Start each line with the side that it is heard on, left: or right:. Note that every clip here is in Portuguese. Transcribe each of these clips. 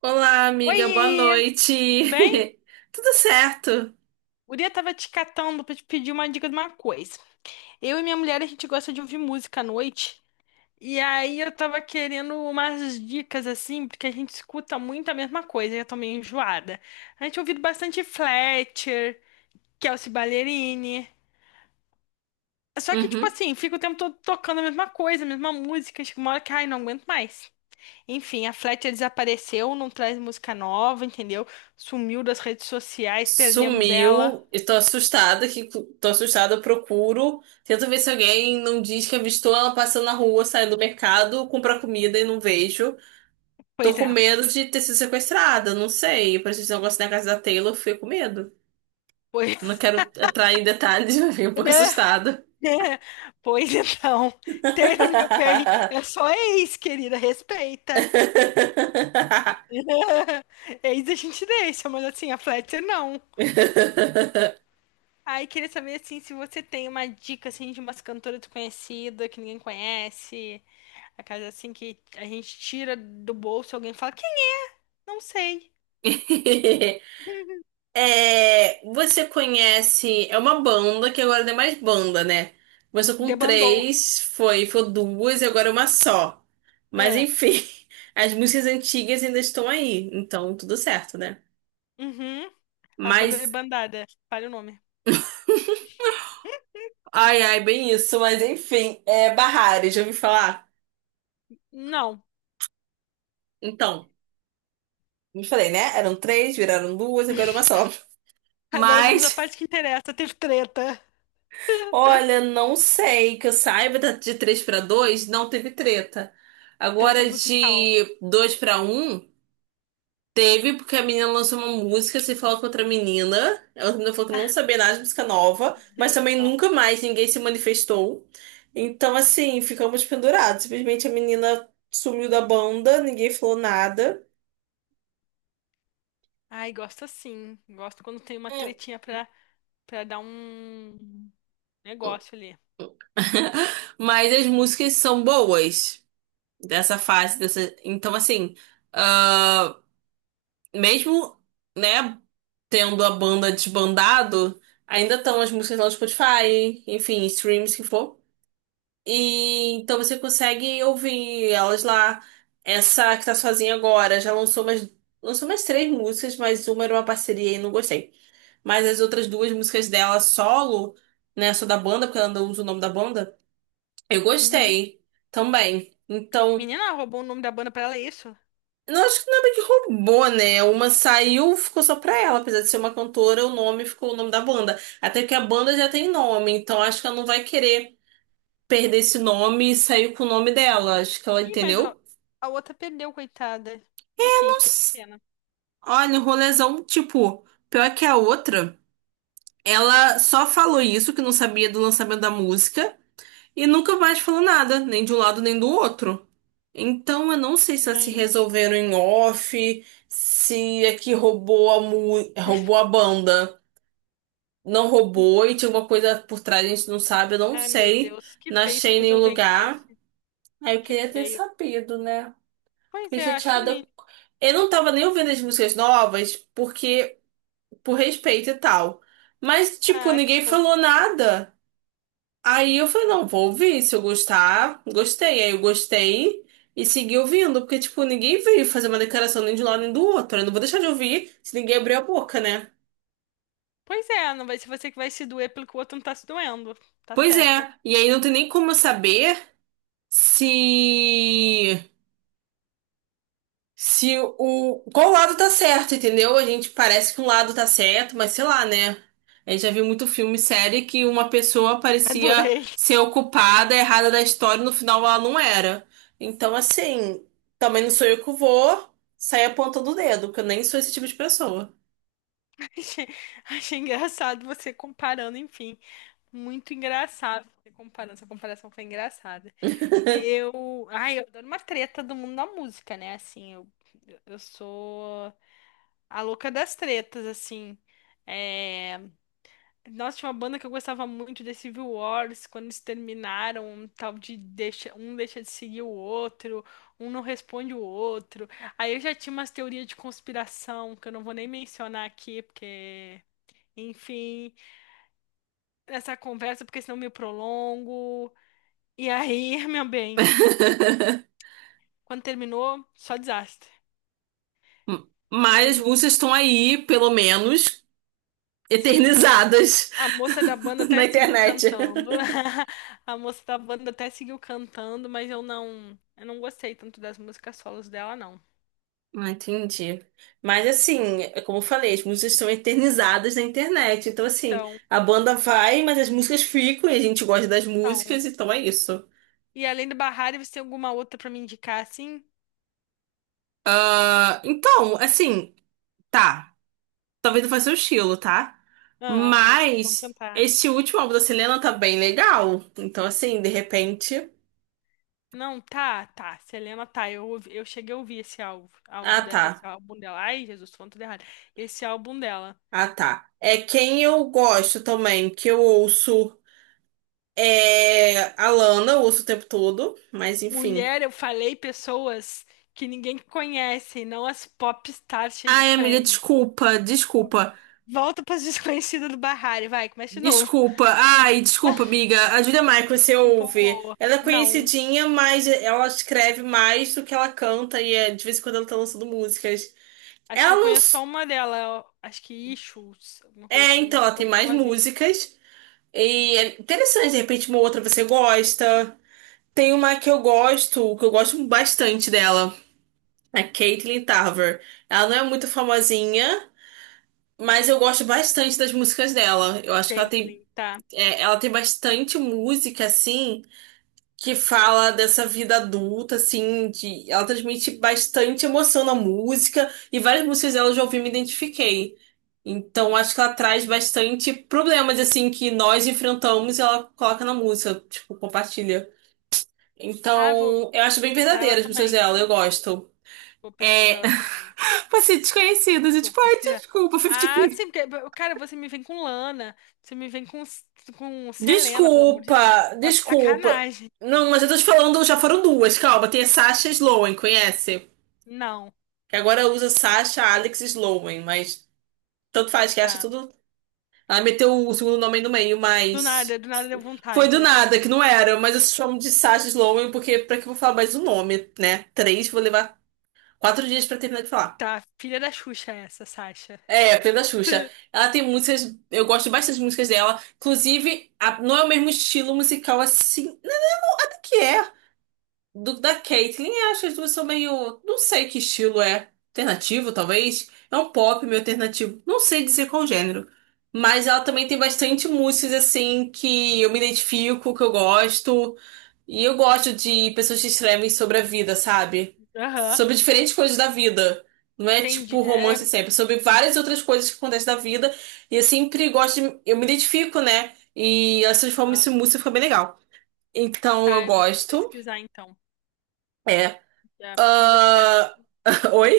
right: Olá, amiga, boa
left: Oi,
right: noite.
left: tudo bem?
right: Tudo certo?
left: Guria tava te catando pra te pedir uma dica de uma coisa. Eu e minha mulher, a gente gosta de ouvir música à noite. E aí eu tava querendo umas dicas assim, porque a gente escuta muito a mesma coisa e eu tô meio enjoada. A gente ouviu bastante Fletcher, Kelsea Ballerini. Só que, tipo
right: Uhum.
left: assim, fica o tempo todo tocando a mesma coisa, a mesma música. Chega uma hora que, ai, não aguento mais. Enfim, a Fletcher desapareceu, não traz música nova, entendeu? Sumiu das redes sociais, perdemos ela.
right: Sumiu. Estou assustada que tô assustada, eu procuro. Tento ver se alguém não diz que avistou ela passando na rua, saindo do mercado, comprar comida e não vejo. Tô
left: Pois
right: com
left: é.
right: medo de ter sido sequestrada, não sei. Parece esse negócio na casa da Taylor, eu fiquei com medo.
left: Pois,
right: Não quero entrar em detalhes, mas fiquei um pouco
left: olha,
right: assustada.
left: é, pois então, Taylor, meu bem, é só ex, querida, respeita. Ex a gente deixa, mas assim, a Fletcher não. Aí queria saber, assim, se você tem uma dica, assim, de umas cantoras desconhecidas, que ninguém conhece, a casa, assim, que a gente tira do bolso e alguém fala, quem? Não sei.
right: É, você conhece. É uma banda que agora não é mais banda, né? Começou com
left: Debandou.
right: 3, foi duas e agora é uma só. Mas
left: Ah,
right: enfim, as músicas antigas ainda estão aí, então tudo certo, né?
left: uhum, a banda
right: Mas.
left: debandada, fale o nome.
right: Ai, ai, bem isso, mas enfim, é Barrari, já ouvi falar?
left: Não.
right: Então, me falei, né? Eram 3, viraram duas, agora é uma só.
left: Agora vamos à
right: Mas.
left: parte que interessa, teve treta,
right: Olha, não sei que eu saiba de 3 para 2 não teve treta.
left: treta
right: Agora
left: musical.
right: de 2 para um teve porque a menina lançou uma música, se falou com outra menina. Ela outra menina falou que não sabia nada de música nova, mas também
left: Gente, ó.
right: nunca mais ninguém se manifestou. Então, assim, ficamos pendurados. Simplesmente a menina sumiu da banda, ninguém falou nada.
left: Ai, gosto assim. Gosto quando tem uma
right: Hum.
left: tretinha pra, pra dar um negócio ali.
right: Mas as músicas são boas dessa fase, dessa... Então, assim, mesmo, né, tendo a banda desbandado, ainda estão as músicas lá no Spotify, enfim, streams que for. E então você consegue ouvir elas lá. Essa que tá sozinha agora já lançou mais 3 músicas, mas uma era uma parceria e não gostei. Mas as outras 2 músicas dela solo, né, só da banda, porque ela não usa o nome da banda, eu
left: Uhum.
right: gostei também. Então,
left: Menina, roubou o nome da banda pra ela, é isso?
right: não, acho que não é bem que roubou, né? Uma saiu, ficou só pra ela. Apesar de ser uma cantora, o nome ficou o nome da banda. Até porque a banda já tem nome, então acho que ela não vai querer perder esse nome e sair com o nome dela. Acho que ela
left: Ih, mas
right: entendeu.
left: a outra perdeu, coitada. Enfim, fiquei com
right: Nossa,
left: pena.
right: olha, um rolezão, tipo, pior que a outra. Ela só falou isso, que não sabia do lançamento da música, e nunca mais falou nada, nem de um lado nem do outro. Então, eu não sei se elas se
left: Gente.
right: resolveram em off, se é que roubou a, roubou a banda, não roubou e tinha alguma coisa por trás, a gente não sabe, eu não
left: Ai, meu
right: sei.
left: Deus, que
right: Não
left: feio se
right: achei nenhum
left: resolver em
right: lugar.
left: off.
right: Aí eu
left: Que
right: queria ter
left: feio.
right: sabido, né?
left: Pois
right: Fiquei
left: é, acho o
right: chateada.
left: mínimo.
right: Eu não tava nem ouvindo as músicas novas, porque, por respeito e tal. Mas, tipo,
left: Ah, que
right: ninguém falou
left: fofa.
right: nada. Aí eu falei, não, vou ouvir, se eu gostar, gostei. Aí eu gostei e segui ouvindo, porque, tipo, ninguém veio fazer uma declaração nem de um lado nem do outro. Eu não vou deixar de ouvir se ninguém abrir a boca, né?
left: Pois é, não vai ser você que vai se doer pelo que o outro não tá se doendo. Tá
right: Pois
left: certa.
right: é, e aí não tem nem como eu saber se. Se o. Qual lado tá certo, entendeu? A gente parece que um lado tá certo, mas sei lá, né? A gente já viu muito filme e série que uma pessoa parecia
left: Adorei.
right: ser ocupada, errada da história, e no final ela não era. Então, assim, também não sou eu que vou sair apontando o dedo, porque eu nem sou esse tipo de pessoa.
left: Achei, achei engraçado você comparando, enfim. Muito engraçado essa comparação. Essa comparação foi engraçada. Eu. Ai, eu adoro uma treta do mundo da música, né? Assim, eu sou a louca das tretas, assim. É... Nossa, tinha uma banda que eu gostava muito, The Civil Wars, quando eles terminaram, um tal de deixa, um deixa de seguir o outro, um não responde o outro. Aí eu já tinha umas teorias de conspiração que eu não vou nem mencionar aqui, porque. Enfim, essa conversa, porque senão eu me prolongo. E aí, meu bem, quando terminou, só desastre.
right: Mas as
left: Mas
right: músicas estão aí, pelo menos,
left: sim,
right: eternizadas
left: a moça da banda até
right: na
left: seguiu
right: internet.
left: cantando. A moça da banda até seguiu cantando, mas eu não gostei tanto das músicas solos dela, não.
right: Ah, entendi. Mas assim, é como eu falei, as músicas são eternizadas na internet. Então, assim,
left: Então,
right: a banda vai, mas as músicas ficam e a gente gosta das
left: então.
right: músicas, então é isso.
left: E além do Bahari, você tem alguma outra pra me indicar, assim?
right: Ah, então, assim, tá. Talvez não faça o estilo, tá?
left: Ah, mas vamos
right: Mas
left: tentar.
right: esse último álbum da Selena tá bem legal. Então, assim, de repente.
left: Não, tá, tá. Selena, tá. Eu, cheguei a ouvir esse álbum, áudio
right: Ah,
left: dela, esse
right: tá.
left: álbum dela. Ai, Jesus, tô falando tudo errado. Esse álbum dela.
right: Ah, tá. É quem eu gosto também, que eu ouço é a Lana, eu ouço o tempo todo, mas enfim.
left: Mulher, eu falei pessoas que ninguém conhece, não as pop stars cheias de
right: Ai, amiga,
left: prêmio.
right: desculpa, desculpa,
left: Volta para as desconhecidas do Barrari, vai, começa de novo.
right: desculpa. Ai, desculpa, amiga. A Julia Michaels, você ouve.
left: Empolgou.
right: Ela é
left: Não,
right: conhecidinha, mas ela escreve mais do que ela canta e é, de vez em quando ela tá lançando músicas.
left: acho que
right: Ela
left: eu
right: não.
left: conheço só uma dela, acho que Issues, alguma coisa
right: É,
left: assim, uma
right: então,
left: que
right: ela
left: ficou
right: tem mais
left: famosinha.
right: músicas. E é interessante, de repente, uma outra você gosta. Tem uma que eu gosto bastante dela. A Caitlyn Tarver. Ela não é muito famosinha, mas eu gosto bastante das músicas dela. Eu acho que ela tem.
left: Caitlyn, tá.
right: É, ela tem bastante música, assim, que fala dessa vida adulta, assim, de, ela transmite bastante emoção na música, e várias músicas dela eu já ouvi e me identifiquei. Então, acho que ela traz bastante problemas, assim, que nós enfrentamos e ela coloca na música, tipo, compartilha.
left: Ah, vou
right: Então, eu acho bem
left: pesquisar ela
right: verdadeira as músicas
left: também.
right: dela, eu gosto.
left: Vou pesquisar
right: É,
left: ela também.
right: passei desconhecidas, eu
left: Vou
right: tipo, ai,
left: pesquisar.
right: desculpa,
left: Ah,
right: 50-50.
left: sim, porque, cara, você me vem com Lana, você me vem com Selena, pelo amor de Deus.
right: Desculpa,
left: Tá
right: desculpa.
left: sacanagem.
right: Não, mas eu tô te falando, já foram duas, calma. Tem a Sasha Sloan, conhece?
left: Não.
right: Que agora usa Sasha, Alex e Sloan, mas tanto faz que acha
left: Tá.
right: tudo. Ela meteu o segundo nome aí no meio, mas
left: Do nada deu
right: foi do
left: vontade.
right: nada, que não era. Mas eu chamo de Sasha Sloan porque pra que eu vou falar mais um nome, né? Três, vou levar 4 dias pra terminar de falar.
left: Tá, filha da Xuxa essa, Sasha.
right: É, Pedro da Xuxa. Ela tem músicas, eu gosto bastante das músicas dela. Inclusive, não é o mesmo estilo musical assim. Nada que é do da Caitlyn, eu acho que as duas são meio. Não sei que estilo é. Alternativo, talvez. É um pop meio alternativo. Não sei dizer qual gênero. Mas ela também tem bastante músicas assim que eu me identifico, que eu gosto. E eu gosto de pessoas que escrevem sobre a vida, sabe?
left: Aham,
right: Sobre diferentes coisas da vida. Não é
left: entendi.
right: tipo
left: É,
right: romance sempre, é sobre várias outras coisas que acontecem na vida. E eu sempre gosto de. Eu me identifico, né? E elas transformam
left: aham.
right: isso em música, fica bem legal. Então eu
left: Tá, eu vou
right: gosto.
left: pesquisar então.
right: É,
left: Já fiz essa
right: ah,
left: listinha.
right: oi?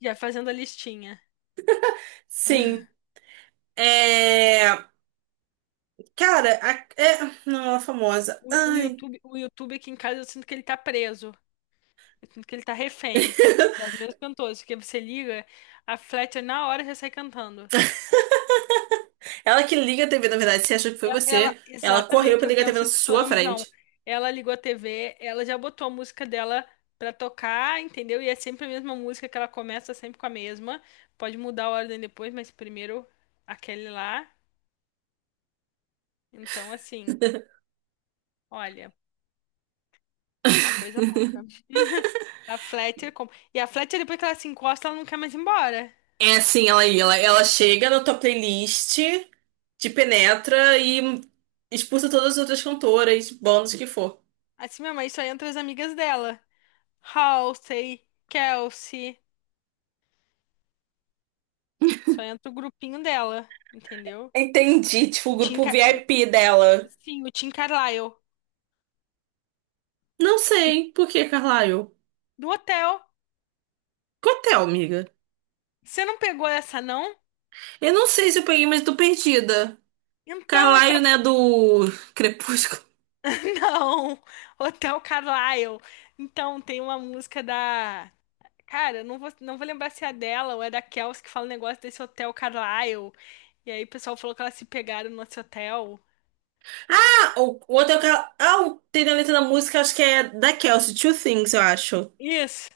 left: Já fazendo a listinha.
right: Sim. É. Cara, é. Não, ela é famosa.
left: O
right: Ai.
left: YouTube, o YouTube aqui em casa eu sinto que ele tá preso. Eu sinto que ele tá refém das mesmas cantoras. Porque você liga, a Fletcher na hora já sai cantando.
right: Ela que liga a TV, na verdade, se achou que foi você. Ela correu
left: Exatamente,
right: pra
left: eu
right: ligar a TV na
left: penso que sou
right: sua
left: eu, mas não.
right: frente.
left: Ela ligou a TV, ela já botou a música dela pra tocar, entendeu? E é sempre a mesma música que ela começa sempre com a mesma. Pode mudar a ordem depois, mas primeiro aquele lá. Então, assim, olha, é uma coisa louca. A Fletcher. com- E a Fletcher, depois que ela se encosta, ela não quer mais ir embora.
right: É assim, ela aí, ela chega na tua playlist, te penetra e expulsa todas as outras cantoras, bandas que for.
left: Assim, minha mãe só entra as amigas dela. Halsey, Kelsey. Só entra o grupinho dela, entendeu?
right: Entendi, tipo, o
left: O Tim,
right: grupo VIP dela.
left: sim, o Tim Carlyle.
right: Não sei. Por que Carlyle?
left: Do hotel.
right: Cotel, amiga.
left: Você não pegou essa, não?
right: Eu não sei se eu peguei, mas eu tô perdida.
left: Então, é que
right: Carlyle, né, do Crepúsculo.
left: Não! Hotel Carlyle. Então, tem uma música Cara, eu vou lembrar se é dela ou é da Kelsey que fala o negócio desse Hotel Carlyle. E aí o pessoal falou que elas se pegaram no nosso hotel.
right: Ah, o outro é o Car... Ah, tem na letra da música, acho que é da Kelsey, Two Things, eu acho.
left: Isso!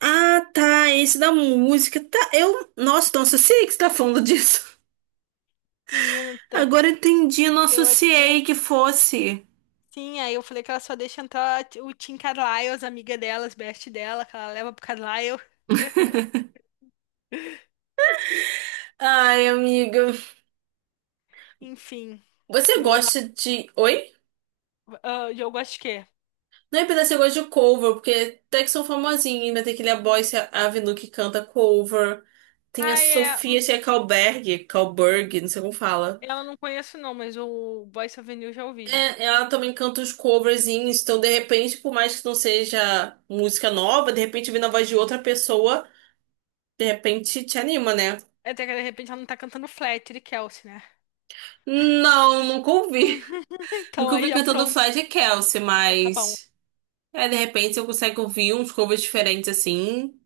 right: Ah, tá, esse da música, tá, eu... Nossa, não associei que você tá falando disso.
left: Menino, tá-
right: Agora eu entendi, eu não
left: eu
right: associei que fosse.
left: Sim, aí eu falei que ela só deixa entrar o Tim Carlyle, as amigas delas, best dela, que ela leva pro Carlyle.
right: Ai, amiga,
left: Enfim,
right: você
left: vou lá.
right: gosta de... Oi?
left: Ah, o jogo acho que é.
right: Não é pedaço, você gosta de cover, porque até que são famosinhos, ainda tem aquele A Boyce Avenue que canta cover. Tem a
left: Ah, é.
right: Sofia Tchekauberg, Kalberg, não sei como fala.
left: Ela não conheço não, mas o Boyce Avenue eu já ouvi já.
right: É, ela também canta os coverzinhos, então de repente, por mais que não seja música nova, de repente vindo a voz de outra pessoa, de repente te anima, né?
left: Até que de repente ela não tá cantando Fletcher e Kelsey, né?
right: Não, nunca ouvi.
left: Então
right: Nunca
left: aí
right: ouvi
left: já
right: cantando
left: pronto.
right: Flash e Kelsey,
left: Já tá bom.
right: mas é, de repente eu consigo ouvir uns covers diferentes assim,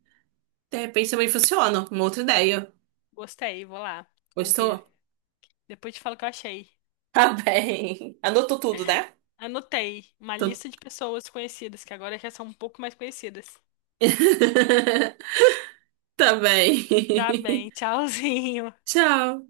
right: de repente também funciona. Uma outra ideia.
left: Gostei, vou lá
right: Gostou?
left: ouvir. Depois te falo o que eu achei.
right: Tá bem. Anotou tudo, né?
left: Anotei uma
right: Tô-
left: lista de pessoas conhecidas, que agora já são um pouco mais conhecidas.
right: Tá
left: Tá
right: bem.
left: bem, tchauzinho.
right: Tchau.